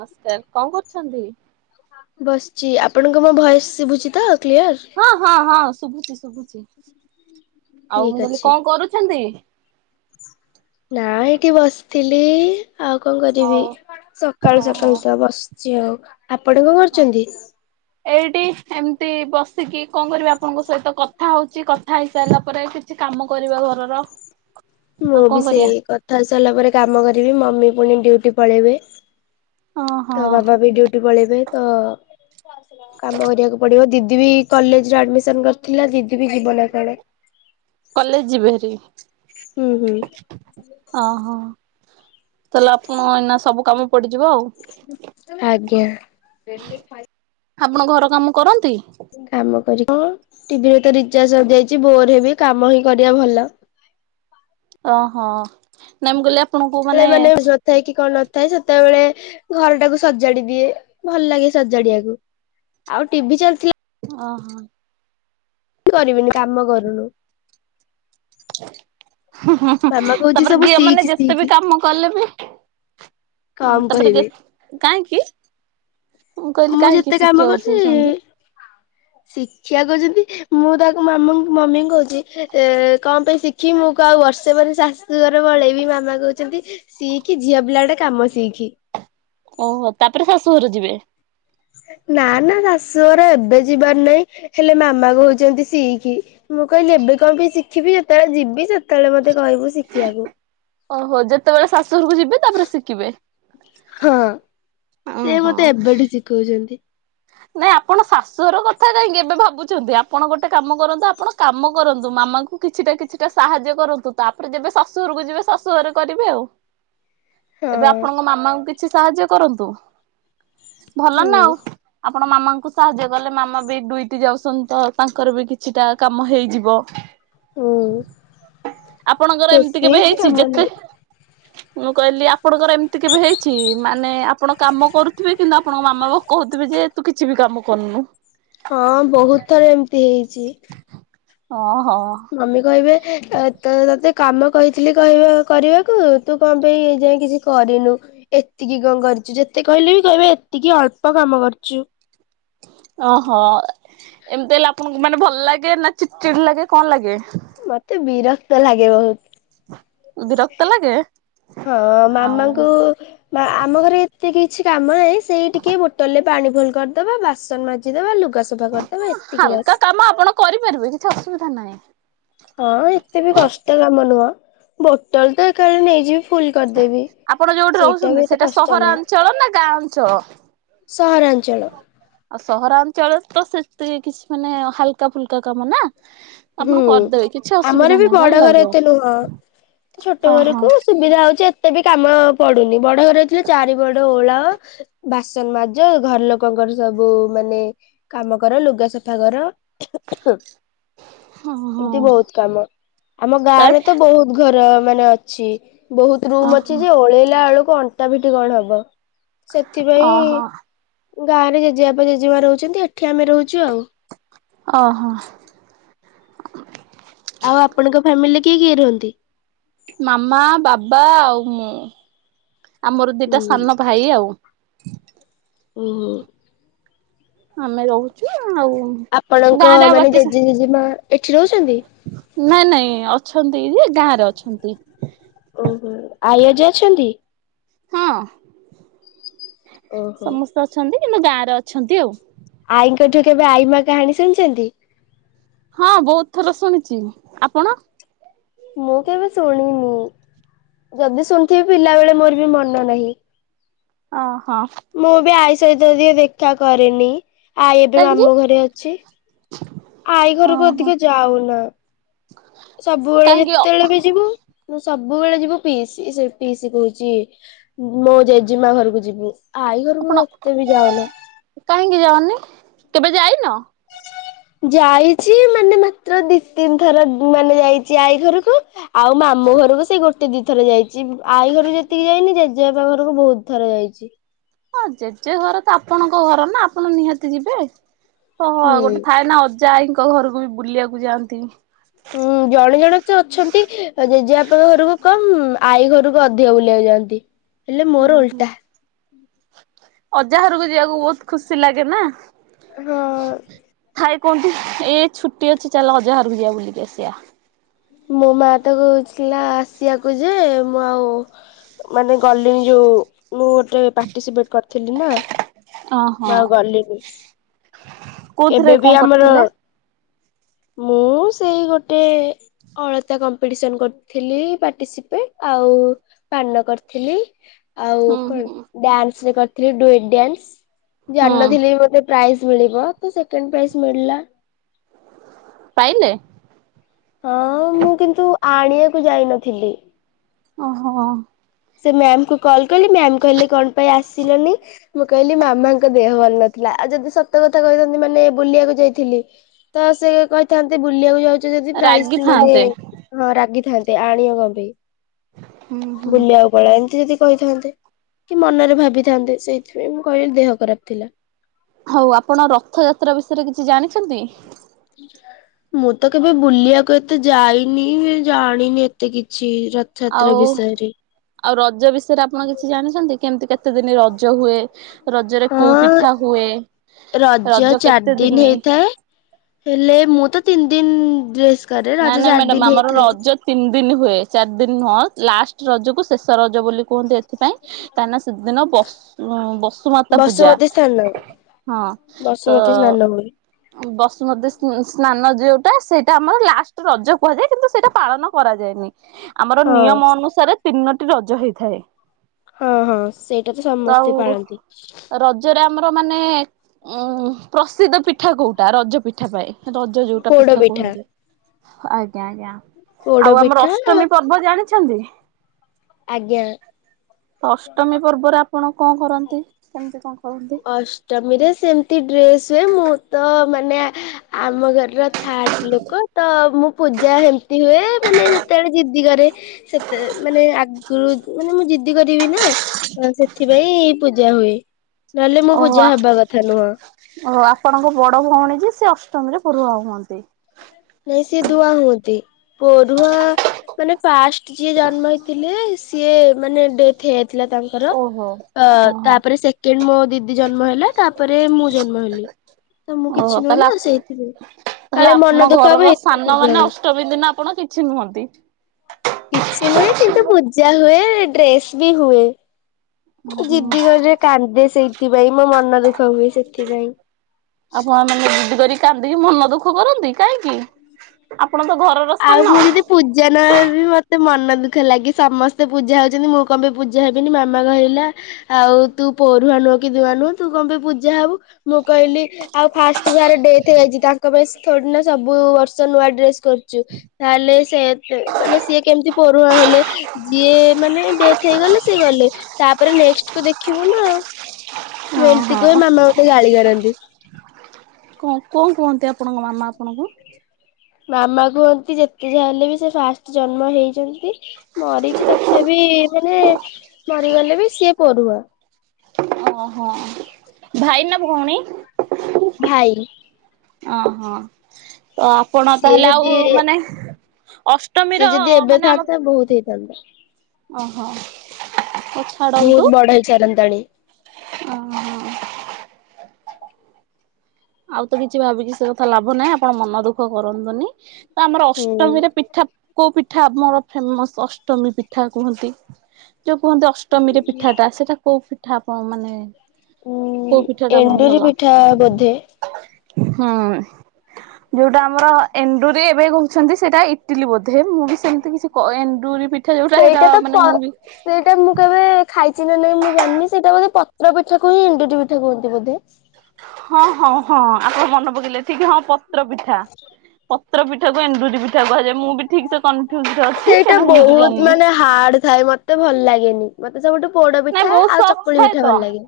ମସ୍କାର୍ କଁ କରୁଛନ୍ତି? ବସ୍ ଚି ଆପଣଙ୍କୁ ମୋ ଭଏସ୍ ଶିଭୁଛି ତ କ୍ଲିୟର୍? ହଁ ହଁ ହଁ ଶୁଭୁଚି ଶୁଭୁଚି ଆଉ ମୁଁ ଠିକ କଇଲି ଅଛି କଁ କରୁଛନ୍ତି? ନାଁ ଏଇଠି ବସିଥିଲି ଆଉ କଁ କରିବି ଆଉ ସକାଳୁ ଓହୋ ସକାଳୁ ତ ବସ୍ ଚି ଆଉ ଆପଣ କଁ କରୁଚନ୍ତି? ଏଇଟି ଏମ୍ ତି ବସିକି କଁ କରିବି ଆପଣଙ୍କ ସହିତ କଥା ହୋଉଚି କଥା ହେଇସାରିଲା ପରେ କିଛି କାମ କରିବା ଘରର। ମୁଁ ଆଉ ବି କଣ ସେଇ କରିବା କଥା ହେଇ ସାରିଲା ପରେ କାମ କରିବି ମମି ପୁଣି ଡ୍ୟୁଟି ପଳେଇବେ। ଓହୋ ତ ମାମା ବି ଡୁଟି ପଳେଇବେ ତ କାମ କରିବାକୁ ପଡିବ ଦିଦି ବି କଲେଜରେ ଆଡମିସନ କରିଥିଲା ଦିଦି ବି ଯିବ ନା କଣ କଲେଜ ଯିବେରି ହୁଁ ହୁଁ ଓହୋ ତାହଲେ ଆପଣ ଏଇନା ସବୁ କାମ ପଡିଯିବ ଆଉ ଆଜ୍ଞା ଆପଣ ଘର କାମ କରନ୍ତି କାମ କର ହଁ ଟିଭିରେ ତ ରିଚାର୍ଜ ହଯାଇଛି ବୋର ହେବି କାମ ହିଁ କରିବା ଭଲ ଓହୋ ନାଇମ କଲେ ଆପଣଙ୍କୁ ମାନେ ଥାଏ କି କଣ ନଥାଏ ସେତେବେଳେ ଘର ଟାକୁ ସଜାଡି ଦିଏ ଭଲ ଲାଗେ ସଜାଡଆକୁ ଆଉ ଟିଭି ଚାଲିଥିଲା ଓହୋ କି କରିବିନି କାମ କରୁନୁ ହଁ ହଁ ମାମା କହୁଛି ତାପରେ ସବୁ ଘଝିଅ ମାନେ ଶିଖ ଯେତେ ବି ଶିଖ କାମ କଲେ ବି କମ କହିବେ ତାପରେ କାହିଁକି ମୁଁ କହିଲି କାହିଁକି ଶିଖିବାକୁ କହୁଛନ୍ତି ଶିକ୍ଷା କରୁଛନ୍ତି ମୁଁ ତାକୁ ମାମା ମମି କହୁଛି କଣ ପାଇଁ ଶିଖିବି ମୁଁ କ ଆଉ ବର୍ଷେ ପରେ ଚା ଅର ବଳେଇ ବି ମାମା କହୁଛନ୍ତି ସିଇକି ଝିଅ ପିଲା ଗୋଟେ କାମ ସିଇକି ଓହୋ ତାପରେ ଶାଶୁଘର ଯିବେ ନା ନା ଶାଶୁଘରେ ଏବେ ଯିବାର ନାହିଁ ହେଲେ ମାମା କହୁଛନ୍ତି ସିଇକି। ମୁଁ କହିଲି ଏବେ କଣ ପାଇଁ ଶିଖିବି ଯେତେବେଳେ ଯିବି ସେତେବେଳେ ମତେ କହିବୁ ଶିଖିବାକୁ। ଓହୋ ଯେତେବେଳେ ଶାଶୁଘରକୁ ଯିବେ। ତାପରେ ଶିଖିବେ ହଁ ଓହୋ। କହୁଛନ୍ତି। ନାଇଁ ଆପଣ ଶାଶୁଘର କଥା କାହିଁକି ଏବେ ଭାବୁଛନ୍ତି ଆପଣ ଗୋଟେ କାମ କରନ୍ତୁ ଆପଣ କାମ କରନ୍ତୁ ମାମା କୁ କିଛିଟା କିଛିଟା ସାହାଯ୍ୟ କରନ୍ତୁ ତାପରେ ଯେବେ ଶାଶୁଘରକୁ ଯିବେ ଶାଶୁ ଘରେ କରିବେ ଆଉ। ହଁ ଏବେ ଆପଣଙ୍କ ମାମାଙ୍କୁ କିଛି ସାହାଯ୍ୟ କରନ୍ତୁ ଭଲ ନା ହୁଁ ଆଉ। ଆପଣ ମାମାଙ୍କୁ ସାହାଯ୍ୟ କଲେ ମାମା ବି ଡୁଇଟି ଯାଉଛନ୍ତି ତ ତାଙ୍କର ବି କିଛିଟା କାମ ହେଇଯିବ। ହୁଁ ଆପଣଙ୍କର ଏମିତି ବେଶୀ କେବେ କିଛି ହେଇଛି କାମ ଯେତେ ନାହିଁ। ମୁଁ କହିଲି ଆପଣଙ୍କର ଏମିତି କେବେ ହେଇଛି ମାନେ ଆପଣ କାମ କରୁଥିବେ କିନ୍ତୁ ଆପଣଙ୍କ ମାମା ବା କହୁଥିବେ ଯେ ତୁ କିଛି ବି କାମ କରୁନୁ। ହଁ ବହୁତ ଥର ଏମିତି ହେଇଛି। ଓହୋ ମମି କହିବେ ତ ତତେ କାମ କହିଥିଲି କହିବା କରିବାକୁ ତୁ କଣ ପାଇଁ ଯାଇ କିଛି କରିନୁ ଏତିକି କଣ କରିଛୁ ଯେତେ କହିଲେ ବି କହିବେ ଏତିକି ଅଳ୍ପ କାମ କରୁଛୁ। ଓହୋ ଏମିତି ହେଲେ ଆପଣଙ୍କୁ ମାନେ ଭଲ ଲାଗେ ନା ଚିଡି ଚିଡି ଲାଗେ କଣ ଲାଗେ? ମତେ ବିରକ୍ତ ଲାଗେ ବିରକ୍ତ ବହୁତ। ଲାଗେ? ହଁ ଆଉ ମାମାଙ୍କୁ ବା ଆମ ଘରେ ଏତେ କିଛି କାମ ନାହିଁ ସେଇ ଟିକେ ବୋଟଲରେ ପାଣି ଭୁଲ କରିଦବା ବାସନ ମାଜିଦବା ଲୁଗ ହାଲକା କାମ ଆପଣ କରିପାରିବେ କିଛି ଅସୁବିଧା ନାହିଁ। ହଁ ଏତେ ବି କଷ୍ଟ କାମ ନୁହଁ ବୋଟଲ ତ ଏକାଡେ ନେଇଯିବି। ଫୁଲ କରିଦେବି ଆପଣ ଯୋଉଠି ସେଇଟା ରହୁଛନ୍ତି ବି ଏତେ କଷ୍ଟ ନାହିଁ। ସହରାଞ୍ଚଳ ନା ଗାଁ ଅଞ୍ଚଳ? ସହରାଞ୍ଚଳ। ଆଉ ସହରାଞ୍ଚଳରେ ତ ସେତିକି କିଛି ମାନେ ହାଲକା ଫୁଲକା କାମ ନା। ହୁଁ ଆପଣ କରିଦେବେ କିଛି ଆମର ଅସୁବିଧା ବି ନାହିଁ ଭଲ ବଡ ଘର ଲାଗିବ ଏତେ ନୁହଁ ତ ଛୋଟ ଓହୋ ଘରକୁ ସୁବିଧା ହଉଛି ଏତେ ବି କାମ ପଡୁନି ବଡ ଘର ଥିଲେ ଚାରି ବଡ ଓଳା ବାସନ ମାଜ ଘର ଲୋକଙ୍କର ସବୁ ମାନେ କାମ କର ଲୁଗା ସଫା କର ଖେ ଖୋ। ହଁ ହଁ। ଏମିତି ବହୁତ କାମ ଆମ ତା ଗାଁ ରେ ତ ବହୁତ ଘର ମାନେ ଅଛି ବହୁତ ରୁମ୍ ଓହୋ ଅଛି ଯେ ଓଳେଇଲା ବେଳକୁ ଅଣ୍ଟା ପିଠି କଣ ହବ ସେଥିପାଇଁ ଓହୋ ଗାଁ ରେ ଜେଜେବାପା ଜେଜେମା ରହୁଛନ୍ତି ଏଠି ଆମେ ରହୁଛୁ ଆଉ। ଓହୋ। ଆଉ ଆପଣଙ୍କ ଫ୍ୟାମିଲି କିଏ କିଏ ରହନ୍ତି? ମାମା ବାବା ଆଉ ମୁଁ ଆମର ଦିଟା ହୁଁ। ସାନ ଭାଇ ଆଉ। ଉଁ ହୁଁ। ଆମେ ରହୁଛୁ ଆଉ ଆପଣଙ୍କ ଗାଁରେ ଆଉ ମାନେ ବାକି ଜେଜେ ଜେଜେମା ଏଠି ରହୁଛନ୍ତି? ନାଇଁ ନାଇଁ ଅଛନ୍ତି ଯେ ଗାଁ ରେ ଅଛନ୍ତି। ଓହୋ ଆଇ ଅଜା ଅଛନ୍ତି? ହଁ ଓହୋ। ସମସ୍ତେ ଅଛନ୍ତି କିନ୍ତୁ ଗାଁରେ ଅଛନ୍ତି ଆଉ। ଆଈଙ୍କଠୁ କେବେ ଆଈମା କାହାଣୀ ଶୁଣିଛନ୍ତି? ହଁ ବହୁତ ଥର ଶୁଣିଛି ଆପଣ? ମୁଁ କେବେ ଶୁଣିନି। ଯଦି ଶୁଣିଥିବି ପିଲାବେେଳେ ମୋର ବି ମନେ ନାହିଁ। ଓ ହଁ। ମୁଁ ବି ଆଇ ସହିତ ଦିଏ ଦେଖା କରିରେନି। ଆଈ ଏବେ କାହିଁକି ମାମୁଁ ଘରେ ଅଛି ଆଈ ଘରକୁ ଓହୋ ଅଧିକ ଯାଉନା। ସବୁବେଳେ କାହିଁକି ଯେତେବେଳେ ବି ଯିବୁ ମୁଁ ସବୁବେଳେ ଯିବୁ ପିଇସି ସେ ପିଇସି କହୁଛି ମୋ ଜେଜେମା ଘରକୁ ଯିବୁ ଆଇ ଘରକୁ ଆପଣ ଏତେ ବି ଯାାଉନା। କାହିଁକି ଯାଉନି କେବେ ଯାଇନ? ହ ଯାଇଛି ମାନେ ମାତ୍ର ଦି ତିନି ଥର ମାନେ ଯାଇଛି ଆଈ ଘରକୁ। ଆଉ ମାମଁ ଘରକୁ ସେଇ ଗୋ ଏ ଦିଇ ଥରେ ଯାଇଛି ଆଈ ଘରକୁ ଯେତିକି ଯାଇନି ଜେଜେବାପା ଘରକୁ ବହୁତ ଥର ଯାଇଛି। ହଁ ଜେଜେ ଘର ତ ଆପଣଙ୍କ ଘର ନା ଆପଣ ନିହାତି ଯିବେ। ଓହୋ ହୁଁ। ଗୋଟେ ଥାଏ ନା ଅଜାଆଈଙ୍କ ଘରକୁ ବି ବୁଲିବାକୁ ଯାଆନ୍ତି। ହୁଁ ଜଣେ ଜଣେ ତ ଅଛନ୍ତି ଜେଜେବାପାଙ୍କ ଘରକୁ କମ୍ ଆଈ ଘରକୁ ଅଧିକ ବୁଲିବାକୁ ଯାନ୍ତି। ହେଲେ ମୋର ଓଲଟା। ଅଜାଘର ରକୁ ଯିବାକୁ ବହୁତ ଖୁସି ଲାଗେ ନା? ହଁ। ଥାଏ କୁହନ୍ତି ଏ ଛୁଟି ଅଛି ଚାଲ ଅଜାଘର କୁ ଯିବା ବୁଲିକି ଆସିବା। ମୋ ମା ତ କହୁଥିଲା ଆସିବାକୁ ଯେ ମୁଁ ଆଉ। ମାନେ ଗଲିଣି ଯୋଉ ମୁଁ ଗୋଟେ ପାର୍ଟିସିପେଟ କରିଥିଲି ନା। ଓହୋ। ମୁଁ ଆଉ ଗଲିିନି। କୋଉଥିରେ ଏବେ ବି କଣ ଆମର କରିଥିଲେ? ମୁଁ ସେଇ ଗୋଟେ ଅଳତା କମ୍ପିଟିସନ୍ କରିଥିଲି ପାର୍ଟିସିପେଟ ଆଉ ପାନ କରିଥିଲି। ଆଉ ହୁଁ କଣ ହୁଁ। ଡ୍ୟାନ୍ସ ବି କରିଥିଲି ଡୁଏଟ୍ ଡ୍ୟାନ୍ସ ହୁଁ ଜାଣି ନଥିଲି ମତେ ପ୍ରାଇଜ୍ ମିଳିବ ତ ସେକେଣ୍ଡ ପ୍ରାଇଜ ମିଳିଲା। ପାଇଲେ? ହଁ ମୁଁ କିନ୍ତୁ ଆଣିବାକୁ ଯାଇନଥିଲି। ଓହୋ। ସେ ମ୍ୟାମ କୁ କଲ କଲି ସେ ମ୍ୟାାମ କହିଲେ କଣ ପାଇଁ ଆସିଲନି? ମୁଁ କହିଲି ମାମାଙ୍କ ଦେହ ଭଲ ନଥିଲା ଆଉ ଯଦି ସତ କଥା କହିଥାନ୍ତି ମାନେ ବୁଲିବାକୁ ଯାଇଥିଲି ତ ସେ କହିଥାନ୍ତେ ବୁଲିବାକୁ ଯାଉଛ ଯଦି ପ୍ରାଇଜ ମାନେ ରାଗିଥାନ୍ତେ। ହଁ ରାଗିଥାନ୍ତେ ଆଣିିବ କଣ ପାଇଁ ହୁଁ ହୁଁ। ବୁଲିିଆକୁ। ପଳାନ୍ତି ଯଦି କହିଥାନ୍ତେ କି ମନରେ ଭାବିଥାନ୍ତେ ସେଇଥିପାଇଁ ମୁଁ କହିଲି ଦେହ ଖରାପ ଥିଲା। ହଉ ଆପଣ ରଥଯାତ୍ରା ବିଷୟରେ କିଛି ଜାଣିଛନ୍ତି? ମୁଁ ତ କେବେ ବୁଲିବାକୁ ଏତେ ଯାଇନି ବି ଜାଣିନି ବି ଏତେ କିଛି। ରଥଯାତ୍ରା ଆଉ। ବିଷୟରେ। ଆଉ ରଜ ବିଷୟରେ ଆପଣ କିଛି ଜାଣିଛନ୍ତି କେମତି କେତେ ଦିନି ରଜ ହୁଏ। ରଜରେ କୋଉ ହଁ ପିଠା ହୁଏ ରଜ ଚାରି କେତେ ଦିନ ଦିନି। ହେଇଥାଏ। ହେଲେ ମୁଁ ତ ତିନି ଦିନ ଡ୍ରେସ୍ କରେ ନାଇଁ ରଜ ନାଇଁ ଚାରି ମ୍ୟାଡାମ ଦିନ ଆମର ହେଇଥାଏ। ରଜ ତିନି ଦିନ ହୁଏ ଚାରି ଦିନ ନୁହଁ ଲାଷ୍ଟ ରଜକୁ ଶେଷ ରଜ ବୋଲି କୁହନ୍ତି। ସେଥିପାଇଁ କାହିଁକି ନା ସେଦିନ ବସୁ ବସୁମାତା ପୂଜା। ବସୁମତୀ ସ୍ଥାନ ହଁ ତ। ବସୁମତୀ ସ୍ନାନ ହୁଏ ବସୁମତୀ ସ୍ନ ସ୍ନାନ ଯୋଉଟା ସେଇଟା ଆମର ଲାଷ୍ଟ ରଜ କୁହାଯାଏ କିନ୍ତୁ। ସେଇଟା ପାଳନ କରାଯାଏନି ଆମର ହଁ। ନିୟମ ଅନୁସାରେ ତିନୋଟି ରଜ ହେଇଥାଏ। ହଁ ହଁ ସେଇଟା ତ ସମସ୍ତେ ପାଳନ୍ତି। ରଜରେ ଆମର ମାନେ ଉଁ ପ୍ରସିଦ୍ଧ ପିଠା କୋଉଟା ରଜ ପିଠା ପାଇଁ। ରଜ ଯୋଉଟା ପିଠା କୁହନ୍ତି। ଆଜ୍ଞା ଆଜ୍ଞା ପୋଡ ଆଉ ଆମର ପିଠା ଅଷ୍ଟମୀ ପର୍ବ ଜାଣିଛନ୍ତି। ଆଜ୍ଞା। ଅଷ୍ଟମୀ ପର୍ବରେ ଆପଣ କଣ କରନ୍ତି କେମିତି କଣ କରନ୍ତି? ଅଷ୍ଟମୀରେ ସେମତି ଡ୍ରେସ୍ ହୁଏ ମୁଁ ତ ମାନେ ଆମ ଘରେ। ର ଥାର୍ଡ ଲୋକ ତ ମୁଁ ପୂଜା ହେମତି ହୁଏ ମାନେ ଯେତେବେଳେ ଜିଦି କରେ। ସେତେ ମାନେ ଆ ଆଗୁରୁ ମାନେ ମୁଁ ଜିଦି କରିବି ନା ସେଥିପାଇଁ ପୂଜା ହୁଏ। ନହେଲେ ମୁଁ ଓହୋ ପୂଜା ହବା କଥା ନୁହଁ। ଓ ହୋ ଆପଣଙ୍କ ବଡ ଭଉଣୀ ଯେ ସେ ଅଷ୍ଟମୀରେ ପଢ଼ୁଆଁ ହୁଅନ୍ତି। ନାଇଁ ସେ ଦୁଆଁ ହୁଅନ୍ତି ପଢୁଆଁ ମାନେ ଫାଷ୍ଟ ଯିଏ ଜନ୍ମ ହେଇଥିଲେ ସିଏ ମାନେ ଡେଥ୍ ହେଇଯାଇଥିଲା ତାଙ୍କ ର ଓହୋ ଅ ଓହୋ ତାପରେ ସେକେଣ୍ଡ ମୋ ଦିଦି ଜନ୍ମ ହେଲା ତାପରେ ମୁଁ ଜନ୍ମ ହେଲି। ତ ମୁଁ ଓହୋ କିଛି ନୁହଁ ତାହେଲେ ନା ସେଇଥି ପାଇଁ କାଳେ ମନ ଦୁଖ ଘର ର ସାନ ମାନେ ଅଷ୍ଟମୀ ଦିନ ଆପଣ କିଛି ନୁହନ୍ତି। କିଛି ନୁହେଁ କିନ୍ତୁ ପୂଜା ହୁଏ ଡ୍ରେସ ବି ହୁଏ। ଜିଦି କରେ କାନ୍ଦେ ସେଇଥିପାଇଁ ମୋ ମନ ଦୁଃଖ ହୁଏ ସେଥିପାଇଁ। ଆପଣ ମାନେ ଜିଦି କରି କାନ୍ଦିକି ମନ ଦୁଃଖ କରନ୍ତି କାହିଁକି? ଆପଣ ତ ଘରର ଆଉ ମୁଁ ସାନ। ଯଦି ପୂଜା ନହଲେ ବି ମତେ ମନ ଦୁଃଖ ଲାଗେ ସମସ୍ତେ ପୂଜା ହଉଛନ୍ତି ମୁଁ କଣ ପାଇଁ ପୂଜା ହେବିନି ମାମା କହିଲା ଆଉ ତୁ ପରୁଆଁ ନୁହଁ କି ନୂଆ ଦୁହାଁ ନୁଅ ତୁ କଣ ପାଇଁ ପୂଜା ହବୁ। ମୁଁ କହିଲି ଆଉ ଫାଷ୍ଟ ଯାହାର ଡେଥ ହେଇଯାଇଛି ତାଙ୍କ ପାଇଁ ଥୁଡ଼ି ନା ସବୁ ବର୍ଷ ନୂଆ ଡ୍ରେସ କର ଚୁ ତାହେଲେ ସେ ମାନେ ସିଏ କେମିତି ପରୁଆଁ ହେଲେ। ଯିଏ ମାନେ ଡେଥ ହେଇଗଲେ ସିଏ ଗଲେ ତାପରେ ନେକ୍ସ କୁ ଦେଖିବୁ ନା। ମୁଁ ଏମିତି ଓହୋ କୁହେ ମାମା ମତେ ଗାଳି କରନ୍ତି। ହଁ କଣ କୁହନ୍ତି ଆପଣଙ୍କ ମାମା ଆପଣଙ୍କୁ? ମାମା କୁହନ୍ତି ଯେତେ ଯା ହେଲେ ବି ସେ ଫାଷ୍ଟ ଜନ୍ମ ହେଇଛନ୍ତି। ମରିଛି ତଥାପି ମାନେ ମରିଗଲେ ବି ସିଏ ପୋରୁଆଁ। ଓ ହୋ ଭାଇ ନା ଭଉଣୀ। ଭାଇ। ଆ ହଁ ତ ଆପଣ ସିଏ ତାହେଲେ ଆଉ ଯଦି ମାନେ ଅ ସିଏ ଯଦି ଏବେ ଥାନ୍ତା ବହୁତ ହେଇଥାନ୍ତା। ଓହୋ ଆଛା। ବହୁତ ବଡ ହେଇ ସାରନ୍ତାଣୀ। ଅ ହଁ। ଆଉ ତ କିଛି ଭାବୁଛି ସେ କଥା ଲାଭ ନାହିଁ ଆପଣ ମନ ଦୁଃଖ କରନ୍ତୁନି ତ ଆମର ହୁଁ। ଅଷ୍ଟମୀରେ ପିଠା କୋଉ ପିଠା ଆମର ଫେମସ ଅଷ୍ଟମୀ ପିଠା କୁହନ୍ତି ଯୋଉ କୁହନ୍ତି ଅଷ୍ଟମୀରେ ପିଠାଟା ସେଇଟା କୋଉ ପି ଠା ଆପଣ ମାନେ କଉ ପିଠା ଟା ଆପଣଙ୍କୁ ଭଲ? ଥା ବୋଧେ ହୁଁ ଯୁଉଟା ଆମର ଏଣ୍ଡୁରି ଏବେ କହୁଛନ୍ତି ସେଇଟା ଇଟିଲି ବୋଧେ ମୁଁ ବି ସେମିତି କିଛି କ-ଏଣ୍ଡରି ପୀ ସେଇଟା ପ ସେଇଟା ମୁଁ କେବେ ଖାଇଛି ନା ନାଇଁ ମୁଁ ଜାଣିନି ସେଇଟା ବଧେ ପତ୍ର ପିଠା କୁ ହିଁ ଏଣ୍ଡୁରି ପିଠା କୁହନ୍ତି ବୋଧେ? ହଁ ହଁ ହଁ ଆପଣ ମନେ ପକେଇଲେ ଠିକ୍ ହଁ ପତ୍ର ପିଠା। ପତ୍ର ପିଠା କୁ ଏଣ୍ଡୁରି ପିଠା କୁହାଯାଏ। ମୁଁ ବି ଠିକ ସେ କନଫ୍ୟୁଜ ରେ ଅଛି କାଇଁକି ସେଇଟା ନା ମୁଁ ବି ବହୁତ ଜାଣିନି। ମାନେ ହାର୍ଡ ଥାଏ ମତେ ଭଲ ଲାଗେନି। ମତେ ସବୁଠୁ ପୋଡ ନାଇଁ ପିଠା ବହୁତ ଆଉ ସଫ୍ଟ ଚକୁଳି ଥାଏ ପିଠା ଭଲ ତ ଲାଗେ।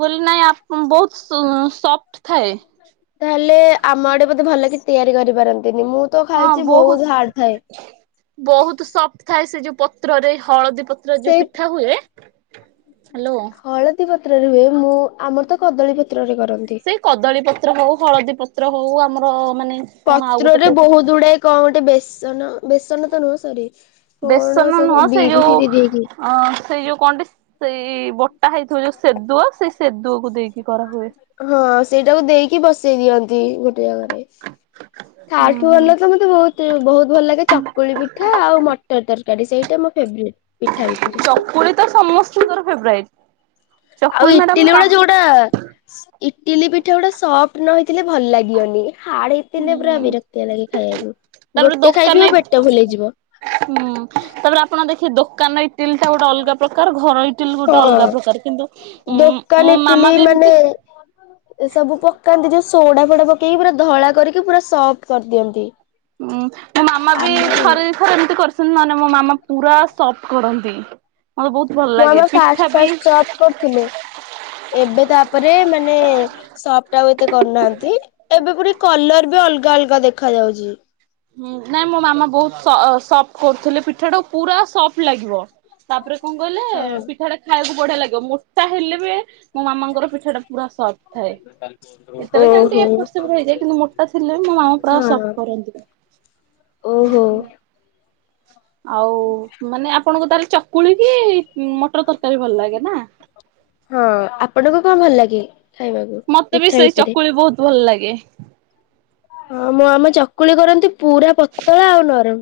ମୁଁ କହିଲି ନାଇଁ ଅପ ବହୁତୁ ସପ୍ଟ ଥାଏ। ତାହେଲେ ଆମ ଆଡେ ବୋଧେ ଭଲ କି ତିଆରି କରିପାରନ୍ତିନି ମୁଁ ତ ଖାଇଛି ବହୁତ ହାର୍ଡ ଥାଏ। ବହୁତ ସଫ୍ଟ ଥାଏ ସେ ଯୋଉ ପତ୍ରରେ ହଳଦୀ ପତ୍ର ଯୋଉ ସେଇ ପିଠା ହୁଏ। ହ୍ୟାଲୋ। ହଳଦୀ ପତ୍ରରେ ହୁଏ ମୁଁ ଆମର ତ କଦଳୀ ପତ୍ରରେ କରନ୍ତି। ସେଇ କଦଳୀ ପତ୍ର ହଉ ହଳଦୀ ପତ୍ର ହଉ ଆମର ମାନେ କଣ ଆଉ ଗୋଟେ ପତ୍ରରେ କୋଉ ବହୁତ ଗୁଡାଏ କଣ ଗୋଟେ ବେସନ ବେସନ ତ ନୁହଁ ସରି କଣ ବେସନ ସବୁ ନୁହଁ ସେଇ ବିରି ଯୋଉ ଫିରି ଦେଇକି ଅ ସେଇ ଯୋଉ କଣ ଟି ସେଇ ବଟା ହେଇଥିବ ଯୋଉ ସେଦୁଅ ସେଇ ସେଦୁଅକୁ ଦେଇକି କରାହୁଏ। ହଁ ସେଇଟାକୁ ଦେଇକି ବସେଇ ଦିଅନ୍ତି ଗୋଟେ ଜାଗାରେ ତା ହୁଁ ଠୁ ହୁଁ ଭଲ ତ ମତେ ତେ ବହୁତ ବହୁତ ଭଲ ଲାଗେ ଚକୁଳି ପିଠା ଆଉ ମଟର ତରକାରୀ ସେଇଟା ମୋ ଫେବରାଇଟି। ଚକୁଲି ତ ସମସ୍ତଙ୍କର ଫେବରାଇଟି। ଆଉ ଇଟିଲି ଉରା ଯୋଉଟା ଇଟିଲି ପିଠା ଗୁଡା ସଫ୍ଟ ନ ହେଇଥିଲେ ଭଲ ଲାଗିବନି। ହାଡେଇଥିଲେ ପୁରା ହୁଁ ବିରକ୍ତିଆ ଲାଗେ ଖାଇବାକୁ ତାପରେ ଗୋଟେ ଦୋକାନ ଖାଇଥିବ ପେଟ ଭୁଲେଇଯିବ। ହୁଁ ତାପରେ ଆପଣ ଦେଖିବେ ଦୋ କାନ ଇଟିଲିଟା ଗୋଟେ ଅଲଗା ପ୍ରକାର ଘର ଇଟିଲ ଗୋଟେ ଅଲଗା ହଁ ପ୍ରକାର କିନ୍ତୁ ଉଁ ମୋ ଦୋକାନ ମାମା ଇଟିଲି ବି ଏମିତି ମାନେ ଏ ସବୁ ପକାନ୍ତି ଯୋଉ ସୋଡା ଫୋଡା ପକେଇକି ପୁରା ଧଳା କରିକି ପୁରା ସଫ୍ଟ କରିଦିଅନ୍ତି। ଉଁ ମୋ ମାମା ବି ଆମ ଆଡେ ମୋ ଥରେ ଥରେ ଏମିତି କରିସନ୍ତି ନଲେ ମୋ ମାମା ପୁରା ସପ୍ଟ କରନ୍ତି। ମତେ ବହୁତ ଭଲ ଲାଗେ ପିଠା ବି କରିଥିଲେ ଏବେ ତାପରେ ମାନେ ସପ୍ଟ ଆଉ ଏତେ କରୁନାହାନ୍ତି ଏବେ ବି କଲର ବି ଅଲଗା ଅଲଗା ଦେଖା ଯାଉଛି। ହୁଁ ନାଇଁ ମୋ ମାମା ବହୁତ ସ ସଫ୍ଟ କରୁଥିଲେ ପିଠା ଟା ପୁରା ସଫ୍ଟ ଲାଗିବ। ତାପରେ କଣ କହିଲେ ହଁ ପିଠା ଟା ଖାଇବାକୁ ବଢିଆ ଲାଗିବ ମୋ ତା ହେଲେ ବି ମୋ ମାମାଙ୍କର ପିଠା ଟା ପୁରା ସଫ୍ଟ ଥାଏ। [unintelligible] କେତେବେଳେ କେମତି ଓହୋ ଏପଟ ସେପଟ ହେଇଯାଏ କିନ୍ତୁ ମୋଟା ଥିଲେ ବି ମୋ ମାମା ହଁ ସପ୍ଟ କରନ୍ତି। ଓହୋ। ଆଉ ମାନେ ଆପଣଙ୍କୁ ତାହେଲେ ଚକୁଳି କି ମଟର ତରକାରୀ ଭଲ ଲାଗେ ନା? ହଁ ଆପଣଙ୍କୁ କଣ ଭଲ ଲାଗେ? ଖାଇବାକୁ ମତେ ବି ପିଠା ସେଇ ଭିତରେ? ଚକୁଳି ବହୁତ ଭଲ ଲାଗେ। ହଁ ମୋ ମାମା ଚକୁଳି କରନ୍ତି ପୁରା ପତଳା ଆଉ ନରମ।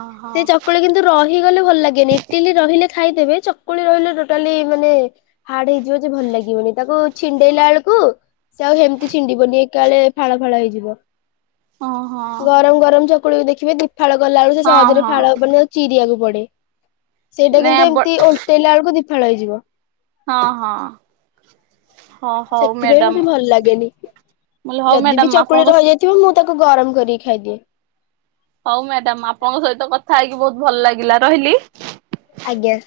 ଓହୋ ସେ ଚକୁ କିନ୍ତୁ ରହିଗଲେ ଭଲ ଲାଗେନି ଇଟିଲି ରହିଲେ ଖାଇଦେବେ ଚକୁଳି ରହିଲେ ଟୋଟାଲି ମାନେ ହାଡ ହେଇଯିବ ଯେ ଭଲ ଲାଗିବନି ତାକୁ ଛିଣ୍ଡେଇଲା ବେଳକୁ ସେ ଆଉ ହେମିତି ଛିଣ୍ଡିବନି ଏକାବେଳେ ଫାଳ ଫାଳ ହେଇଯିବ। ଓହୋ ଗରମ ଗରମ ଚକୁଳିକୁ ଦେଖିବେ ଦି ଫାଳ ଗଲା ବେଳ ସେ ହଁ ସହଜରେ ହଁ ଫାଳ ହବନି। ଚିରିିବାକୁ ପଡେ ସେଇଟା ନେ କିନ୍ତୁ ବ ଏମିତି ଓଲଟେଇଲା ବେଳକୁ ଦିଫାଳ ହେଇଯିବ। ହଁ ହଁ। ହଁ ହଉ ସେଥିପାଇଁ ମ୍ୟାଡାମ ମତେ ଭଲ ଲାଗେନି, ମୁଁ କହିଲି ହଉ ଯଦି ମ୍ୟାଡାମ ବି ଚକୁଳି ଆପଣଙ୍କ ରହିଯାଇ ଯୋଉ ମୁଁ ତାକୁ ଗରମ କରିକି ଖାଇଦିଏ। ହଉ ମ୍ୟାଡାାମ ଆପଣଙ୍କ ସହିତ କଥା ହେଇକି ବହୁତ ଭଲ ଲାଗିଲା ରହିଲି। ଆଜ୍ଞା।